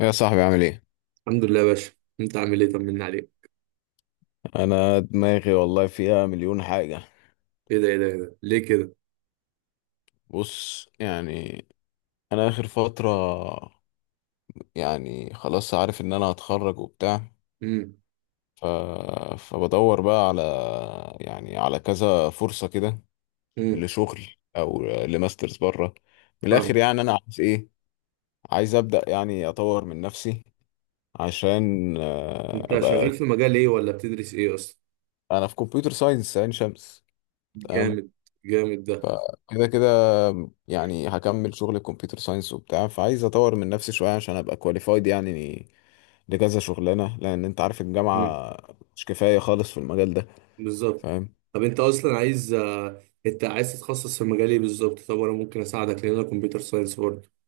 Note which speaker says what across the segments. Speaker 1: يا صاحبي، عامل ايه؟
Speaker 2: الحمد لله يا باشا. انت عامل ايه؟ طمنا عليك.
Speaker 1: انا دماغي والله فيها مليون حاجة.
Speaker 2: ايه ده ايه ده ايه ده ليه كده؟
Speaker 1: بص، يعني انا اخر فترة، يعني خلاص عارف ان انا هتخرج وبتاع.
Speaker 2: امم
Speaker 1: ف... فبدور بقى على، يعني على كذا فرصة كده،
Speaker 2: امم
Speaker 1: لشغل او لماسترز بره. من الاخر
Speaker 2: فاهم.
Speaker 1: يعني انا عايز ايه؟ عايز ابدأ يعني اطور من نفسي عشان
Speaker 2: انت
Speaker 1: ابقى.
Speaker 2: شغال في مجال ايه ولا بتدرس ايه اصلا؟
Speaker 1: انا في كمبيوتر ساينس عين شمس. تمام.
Speaker 2: جامد. جامد ده.
Speaker 1: كده كده يعني هكمل شغل كمبيوتر ساينس وبتاع، فعايز اطور من نفسي شويه عشان ابقى كواليفايد يعني لكذا شغلانه، لان انت عارف
Speaker 2: امم
Speaker 1: الجامعه مش كفايه خالص في المجال ده.
Speaker 2: بالظبط.
Speaker 1: فاهم.
Speaker 2: طب انت اصلا عايز، انت عايز تتخصص في مجال ايه بالظبط؟ طب انا ممكن اساعدك لان انا كمبيوتر ساينس برضه.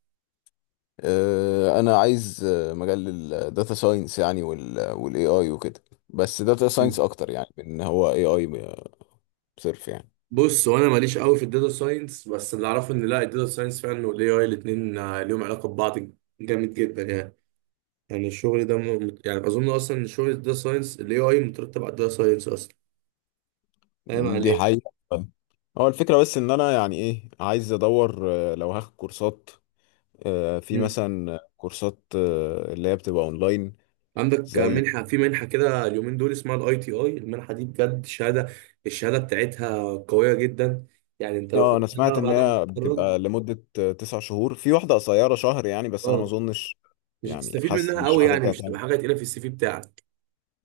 Speaker 1: انا عايز مجال الداتا ساينس يعني والاي اي وكده، بس داتا ساينس
Speaker 2: مم.
Speaker 1: اكتر يعني من ان هو اي اي صرف يعني.
Speaker 2: بص، وانا ماليش قوي في الداتا ساينس، بس اللي اعرفه ان لا الداتا ساينس فعلا والاي اي الاثنين ليهم علاقه ببعض، جامد جدا يعني. يعني الشغل ده يعني اظن اصلا ان شغل الداتا ساينس الاي اي مترتب على الداتا ساينس اصلا. فاهم
Speaker 1: دي
Speaker 2: عليك.
Speaker 1: حقيقه. هو الفكره بس ان انا يعني ايه، عايز ادور لو هاخد كورسات، في
Speaker 2: مم.
Speaker 1: مثلا كورسات اللي هي بتبقى اونلاين.
Speaker 2: عندك
Speaker 1: زي
Speaker 2: منحة، في منحة كده اليومين دول اسمها الاي تي اي، المنحة دي بجد شهادة، الشهادة بتاعتها قوية جدا يعني. انت لو
Speaker 1: اه، انا سمعت
Speaker 2: خدتها
Speaker 1: ان
Speaker 2: بعد ما
Speaker 1: هي
Speaker 2: تتخرج.
Speaker 1: بتبقى لمدة 9 شهور، في واحدة قصيرة شهر يعني، بس انا ما
Speaker 2: اه،
Speaker 1: اظنش.
Speaker 2: مش
Speaker 1: يعني
Speaker 2: هتستفيد
Speaker 1: حاسس ان
Speaker 2: منها قوي
Speaker 1: الشهر
Speaker 2: يعني،
Speaker 1: ده
Speaker 2: مش
Speaker 1: هتعمل.
Speaker 2: هتبقى حاجة تقيلة في السي في بتاعك.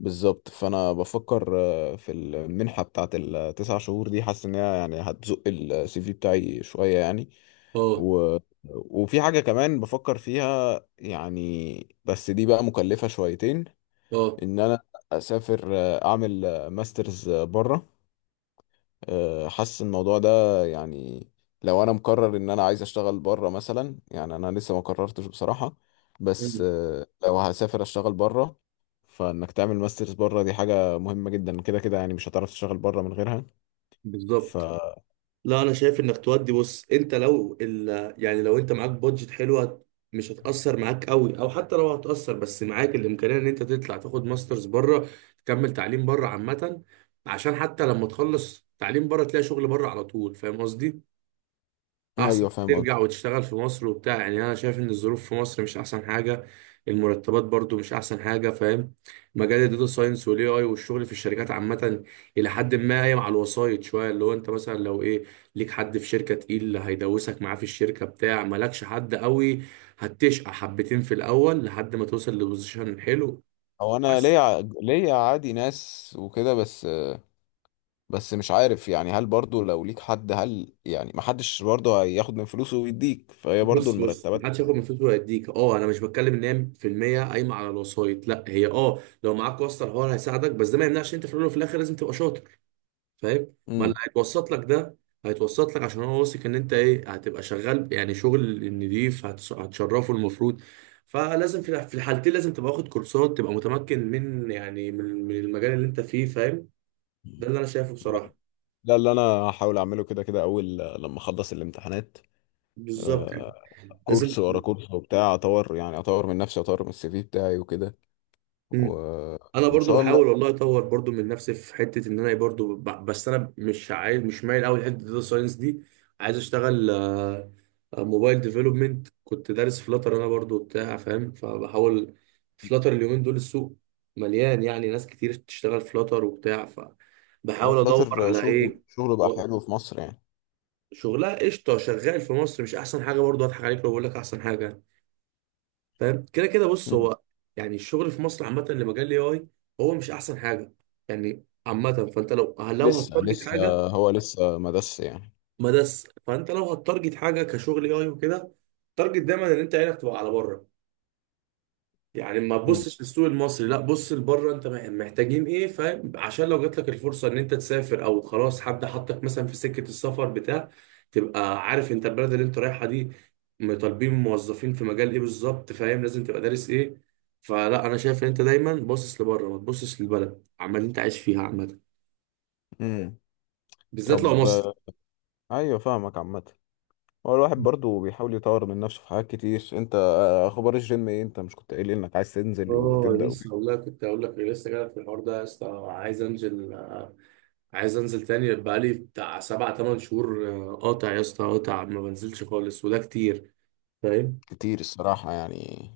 Speaker 1: بالظبط، فانا بفكر في المنحة بتاعت التسع شهور دي، حاسس ان هي يعني هتزق السي في بتاعي شوية يعني.
Speaker 2: اه.
Speaker 1: و... وفي حاجة كمان بفكر فيها يعني، بس دي بقى مكلفة شويتين.
Speaker 2: اه.
Speaker 1: ان انا اسافر، اعمل ماسترز بره. حاسس الموضوع ده يعني، لو انا مقرر ان انا عايز اشتغل بره مثلا يعني. انا لسه ما قررتش بصراحة، بس
Speaker 2: مم.
Speaker 1: لو هسافر اشتغل بره، فانك تعمل ماسترز بره دي حاجة مهمة جدا كده كده، يعني مش هتعرف تشتغل بره من غيرها. ف
Speaker 2: بالظبط. لا انا شايف انك تودي. بص، انت لو يعني لو انت معاك بادجت حلوه، مش هتأثر معاك قوي، او حتى لو هتأثر بس معاك الامكانيه ان انت تطلع تاخد ماسترز بره، تكمل تعليم بره عامه، عشان حتى لما تخلص تعليم بره تلاقي شغل بره على طول. فاهم قصدي؟ احسن
Speaker 1: ايوه
Speaker 2: ما
Speaker 1: فاهم
Speaker 2: ترجع
Speaker 1: قصدي.
Speaker 2: وتشتغل في مصر وبتاع. يعني انا شايف ان الظروف في مصر مش احسن حاجه. المرتبات برضو مش احسن حاجه. فاهم؟ مجال الداتا ساينس والاي اي والشغل في الشركات عامه، الى حد ما قايم على الوسايط شويه. اللي هو انت مثلا لو ايه، ليك حد في شركه تقيل هيدوسك معاه في الشركه بتاع، مالكش حد قوي هتشقى حبتين في الاول لحد ما توصل لبوزيشن حلو.
Speaker 1: هو انا
Speaker 2: بس.
Speaker 1: ليا ليا عادي ناس وكده، بس مش عارف يعني هل برضو لو ليك حد هل يعني ما حدش برضو هياخد من فلوسه ويديك، فهي برضو
Speaker 2: بص بص،
Speaker 1: المرتبات.
Speaker 2: محدش ياخد من فلوسه ويديك. اه انا مش بتكلم ان هي في المية قايمه على الوسايط، لا هي اه لو معاك واسطه الحوار هيساعدك، بس ده ما يمنعش انت في الاول وفي الاخر لازم تبقى شاطر. فاهم؟ ما اللي
Speaker 1: امم.
Speaker 2: هيتوسط لك ده هيتوسط لك عشان هو واثق ان انت ايه، هتبقى شغال يعني شغل نضيف، هتشرفه المفروض. فلازم في في الحالتين لازم تبقى واخد كورسات، تبقى متمكن من يعني من المجال اللي انت فيه. فاهم؟ ده اللي انا شايفه بصراحه.
Speaker 1: ده اللي انا هحاول اعمله كده كده اول لما اخلص الامتحانات.
Speaker 2: بالظبط.
Speaker 1: آه،
Speaker 2: لازم
Speaker 1: كورس ورا
Speaker 2: تبقى-
Speaker 1: كورس وبتاع، اطور يعني اطور من نفسي، اطور من السي في بتاعي وكده. و...
Speaker 2: انا
Speaker 1: وان
Speaker 2: برضو
Speaker 1: شاء الله.
Speaker 2: بحاول والله اطور برضو من نفسي في حته ان انا إيه، برضو بس انا مش عايز، مش مايل قوي لحته الداتا ساينس دي. عايز اشتغل موبايل ديفلوبمنت، كنت دارس فلاتر انا برضو بتاع. فاهم؟ فبحاول. فلاتر اليومين دول السوق مليان يعني، ناس كتير تشتغل فلاتر وبتاع
Speaker 1: هو
Speaker 2: فبحاول ادور
Speaker 1: فلاتر
Speaker 2: على
Speaker 1: شغل
Speaker 2: ايه.
Speaker 1: شغله بقى حلو في مصر يعني.
Speaker 2: شغلها قشطه شغال في مصر، مش احسن حاجه برضو، هضحك عليك لو بقول لك احسن حاجه. فاهم؟ كده كده بص،
Speaker 1: مم.
Speaker 2: هو يعني الشغل في مصر عامه اللي مجال الاي اي هو مش احسن حاجه يعني عامه. فانت لو
Speaker 1: لسه
Speaker 2: هتارجت
Speaker 1: لسه،
Speaker 2: حاجه،
Speaker 1: هو لسه مدس يعني.
Speaker 2: ما دس، فانت لو هتارجت حاجه كشغل اي اي وكده، تارجت دايما ان انت عينك تبقى على بره. يعني ما
Speaker 1: مم.
Speaker 2: تبصش للسوق المصري، لا بص لبره انت محتاجين ايه. فاهم؟ عشان لو جات لك الفرصه ان انت تسافر، او خلاص حد حطك مثلا في سكه السفر بتاع، تبقى عارف انت البلد اللي انت رايحها دي طالبين موظفين في مجال ايه بالظبط. فاهم؟ لازم تبقى دارس ايه. فلا انا شايف ان انت دايما باصص لبره، ما تبصش للبلد عمال اللي انت عايش فيها عامه،
Speaker 1: مم.
Speaker 2: بالذات لو
Speaker 1: طب
Speaker 2: مصر.
Speaker 1: ايوه فاهمك عامه. هو الواحد برضو بيحاول يطور من نفسه في حاجات كتير. انت اخبار الجيم ايه؟ انت مش كنت قايل انك عايز تنزل
Speaker 2: اه
Speaker 1: وتبدأ وكده؟
Speaker 2: لسه والله، كنت هقول لك لسه جاي في الحوار ده يا اسطى. عايز انزل، عايز انزل تاني، بقالي بتاع 7 8 شهور قاطع يا اسطى، قاطع، ما بنزلش خالص وده كتير. فاهم؟
Speaker 1: كتير الصراحه يعني.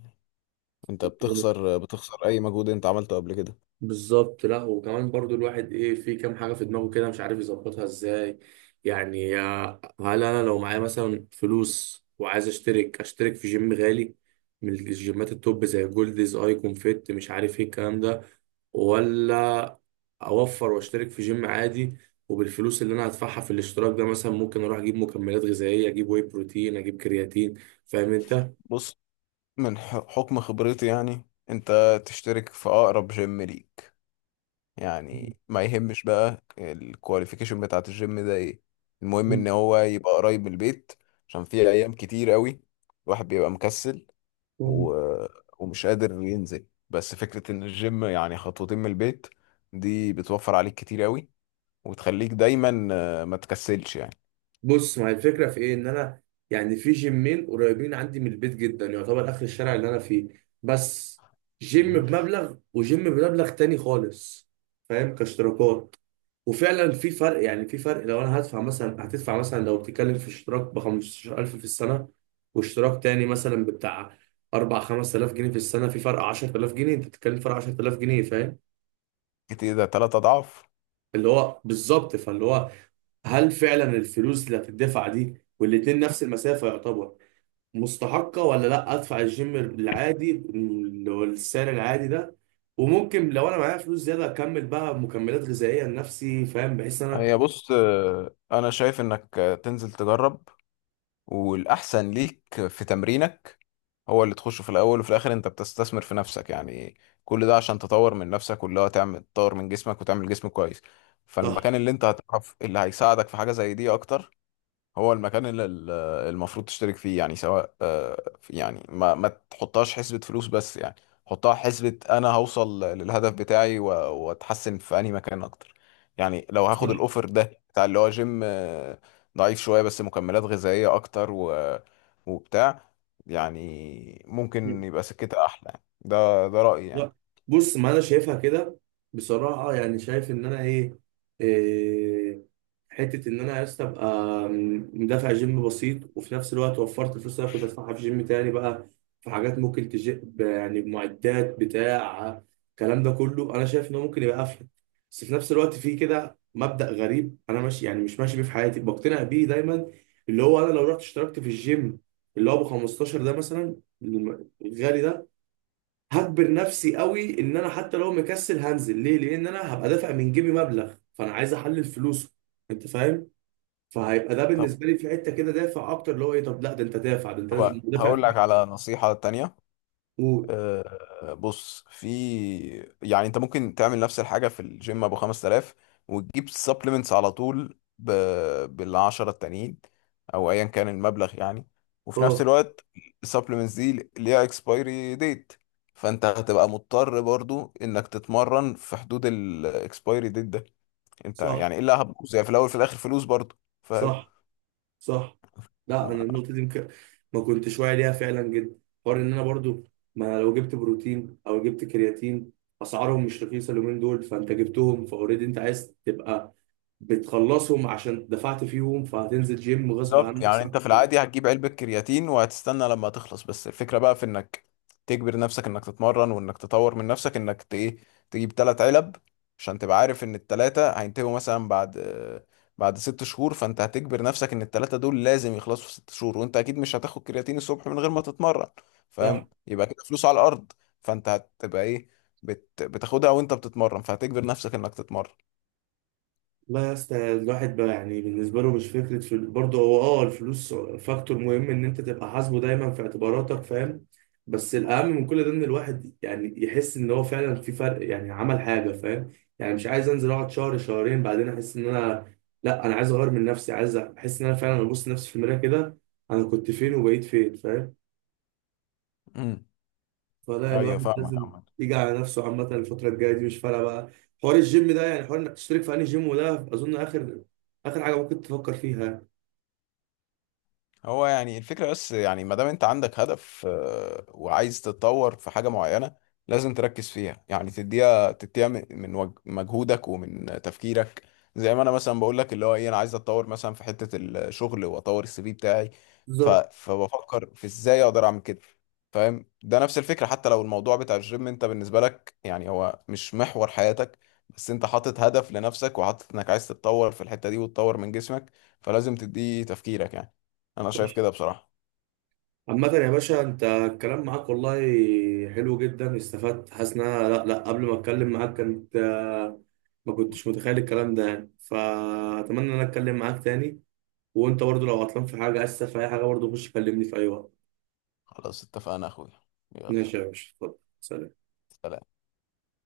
Speaker 1: انت بتخسر اي مجهود انت عملته قبل كده.
Speaker 2: بالظبط. لا وكمان برضو الواحد ايه، في كام حاجه في دماغه كده مش عارف يظبطها ازاي. يعني هل انا لو معايا مثلا فلوس وعايز اشترك، اشترك في جيم غالي من الجيمات التوب زي جولدز، ايكون فيت، مش عارف ايه الكلام ده، ولا اوفر واشترك في جيم عادي، وبالفلوس اللي انا هدفعها في الاشتراك ده مثلا ممكن اروح اجيب مكملات غذائيه، اجيب واي بروتين، اجيب كرياتين. فاهم؟
Speaker 1: بص، من حكم خبرتي يعني، انت تشترك في اقرب جيم ليك. يعني ما يهمش بقى الكواليفيكيشن بتاعت الجيم ده ايه، المهم ان
Speaker 2: انت.
Speaker 1: هو يبقى قريب من البيت. عشان في ايام كتير قوي الواحد بيبقى مكسل و... ومش قادر ينزل، بس فكرة ان الجيم يعني خطوتين من البيت دي بتوفر عليك كتير قوي وتخليك دايما ما تكسلش يعني.
Speaker 2: بص، ما هي الفكره في ايه، ان انا يعني في جيمين قريبين عندي من البيت جدا، يعتبر اخر الشارع اللي انا فيه. بس جيم
Speaker 1: مم.
Speaker 2: بمبلغ وجيم بمبلغ تاني خالص. فاهم؟ كاشتراكات. وفعلا في فرق يعني، في فرق لو انا هدفع مثلا، هتدفع مثلا لو بتتكلم في اشتراك ب 15000 في السنه، واشتراك تاني مثلا بتاع 4 5000 جنيه في السنه، في فرق 10000 جنيه، انت بتتكلم في فرق 10000 جنيه. فاهم؟
Speaker 1: كتير، ده 3 اضعاف.
Speaker 2: اللي هو بالظبط، فاللي هو هل فعلا الفلوس اللي هتدفع دي، والاتنين نفس المسافه يعتبر، مستحقة ولا لا ادفع الجيم العادي اللي هو السعر العادي ده، وممكن لو انا معايا فلوس زيادة اكمل بقى مكملات غذائية لنفسي. فاهم؟ بحيث إن انا.
Speaker 1: هي بص، انا شايف انك تنزل تجرب. والاحسن ليك في تمرينك هو اللي تخشه، في الاول وفي الاخر انت بتستثمر في نفسك يعني. كل ده عشان تطور من نفسك، واللي هو تعمل تطور من جسمك وتعمل جسم كويس.
Speaker 2: صح.
Speaker 1: فالمكان اللي انت هتعرف اللي هيساعدك في حاجة زي دي اكتر هو المكان اللي المفروض تشترك فيه يعني. سواء يعني ما تحطهاش حسبة فلوس بس يعني، حطها حسبة انا هوصل للهدف بتاعي واتحسن في انهي مكان اكتر. يعني لو
Speaker 2: صح.
Speaker 1: هاخد الاوفر ده بتاع اللي هو جيم ضعيف شوية، بس مكملات غذائية اكتر وبتاع، يعني ممكن يبقى سكتها احلى يعني. ده رأيي يعني.
Speaker 2: لا بص، ما انا شايفها كده بصراحه. يعني شايف ان انا ايه, إيه، حته ان انا يا اسطى ابقى مدافع جيم بسيط وفي نفس الوقت وفرت الفلوس اللي أنا كنت ادفعها في جيم تاني بقى، في حاجات ممكن تجيب يعني معدات بتاع الكلام ده كله، انا شايف انه ممكن يبقى افيد. بس في نفس الوقت في كده مبدأ غريب انا ماشي، يعني مش ماشي بيه في حياتي بقتنع بيه دايما، اللي هو انا لو رحت اشتركت في الجيم اللي هو ب 15 ده مثلا، الغالي ده، هجبر نفسي قوي ان انا حتى لو مكسل هنزل ليه، لان انا هبقى دافع من جيبي مبلغ فانا عايز احلل فلوسه. انت فاهم؟ فهيبقى ده
Speaker 1: طب
Speaker 2: بالنسبه لي في حته كده دافع اكتر، اللي هو ايه، طب لا ده انت دافع، ده انت
Speaker 1: طب
Speaker 2: لازم دافع
Speaker 1: هقول
Speaker 2: فلوس.
Speaker 1: لك على نصيحة تانية.
Speaker 2: قول.
Speaker 1: بص، في يعني انت ممكن تعمل نفس الحاجه في الجيم ابو 5000 وتجيب سبلمنتس على طول بالعشرة التانيين او ايا كان المبلغ يعني. وفي نفس
Speaker 2: اه.
Speaker 1: الوقت السبلمنتس دي ليها اكسبايري ديت، فانت هتبقى مضطر برضو انك تتمرن في حدود الاكسبايري ديت ده. انت
Speaker 2: صح.
Speaker 1: يعني الا هتبوظ يعني، في الاول في الاخر فلوس برضو. فاهم.
Speaker 2: صح. صح. لا انا
Speaker 1: آه.
Speaker 2: النقطه دي ممكن ما كنتش واعي ليها فعلا جدا. حوار ان انا برضو ما، لو جبت بروتين او جبت كرياتين، اسعارهم مش رخيصه اليومين دول، فانت جبتهم فاوريدي انت عايز تبقى بتخلصهم عشان دفعت فيهم، فهتنزل جيم غصب
Speaker 1: بالظبط،
Speaker 2: عنك.
Speaker 1: يعني
Speaker 2: صح.
Speaker 1: انت في العادي هتجيب علبة كرياتين وهتستنى لما تخلص، بس الفكرة بقى في انك تجبر نفسك انك تتمرن وانك تطور من نفسك، انك ايه، تجيب 3 علب عشان تبقى عارف ان التلاتة هينتهوا مثلا بعد بعد 6 شهور، فانت هتجبر نفسك ان التلاتة دول لازم يخلصوا في 6 شهور، وانت اكيد مش هتاخد كرياتين الصبح من غير ما تتمرن.
Speaker 2: صح.
Speaker 1: فاهم، يبقى كده فلوس على الارض. فانت هتبقى ايه، بتاخدها وانت بتتمرن، فهتجبر نفسك انك تتمرن.
Speaker 2: لا يا اسطى الواحد بقى يعني بالنسبه له مش فكره في برضه هو، اه الفلوس فاكتور مهم ان انت تبقى حاسبه دايما في اعتباراتك. فاهم؟ بس الاهم من كل ده ان الواحد يعني يحس ان هو فعلا في فرق، يعني عمل حاجه. فاهم؟ يعني مش عايز انزل اقعد شهر شهرين بعدين احس ان انا، لا انا عايز اغير من نفسي، عايز احس ان انا فعلا ابص لنفسي في المرايه كده، انا كنت فين وبقيت فين. فاهم؟
Speaker 1: امم،
Speaker 2: فلا
Speaker 1: ايوه
Speaker 2: الواحد
Speaker 1: فاهمك.
Speaker 2: لازم يجي على نفسه عامة. الفترة الجاية دي مش فارقة بقى حوار الجيم ده، يعني حوار انك تشترك في انهي جيم، وده اظن اخر اخر حاجة ممكن تفكر فيها.
Speaker 1: هو يعني الفكرة بس، يعني ما دام انت عندك هدف وعايز تتطور في حاجة معينة لازم تركز فيها. يعني تديها من مجهودك ومن تفكيرك. زي ما انا مثلا بقول لك اللي هو ايه، انا عايز اتطور مثلا في حتة الشغل واطور السي في بتاعي.
Speaker 2: بالظبط.
Speaker 1: فبفكر في ازاي اقدر اعمل كده. فاهم، ده نفس الفكرة. حتى لو الموضوع بتاع الجيم انت بالنسبة لك يعني هو مش محور حياتك، بس انت حاطط هدف لنفسك وحاطط انك عايز تتطور في الحتة دي وتطور من جسمك، فلازم تديه تفكيرك يعني. انا شايف
Speaker 2: صح.
Speaker 1: كده بصراحة.
Speaker 2: عامة يا باشا انت الكلام معاك والله حلو جدا، استفدت، حاسس ان انا لا لا قبل ما اتكلم معاك كنت ما كنتش متخيل الكلام ده يعني. فاتمنى ان انا اتكلم معاك تاني، وانت برضو لو عطلان في حاجة، اسف، في اي حاجة برضو، خش كلمني في اي وقت.
Speaker 1: خلاص اتفقنا يا اخويا. يلا.
Speaker 2: ماشي يا باشا، اتفضل، سلام.
Speaker 1: سلام.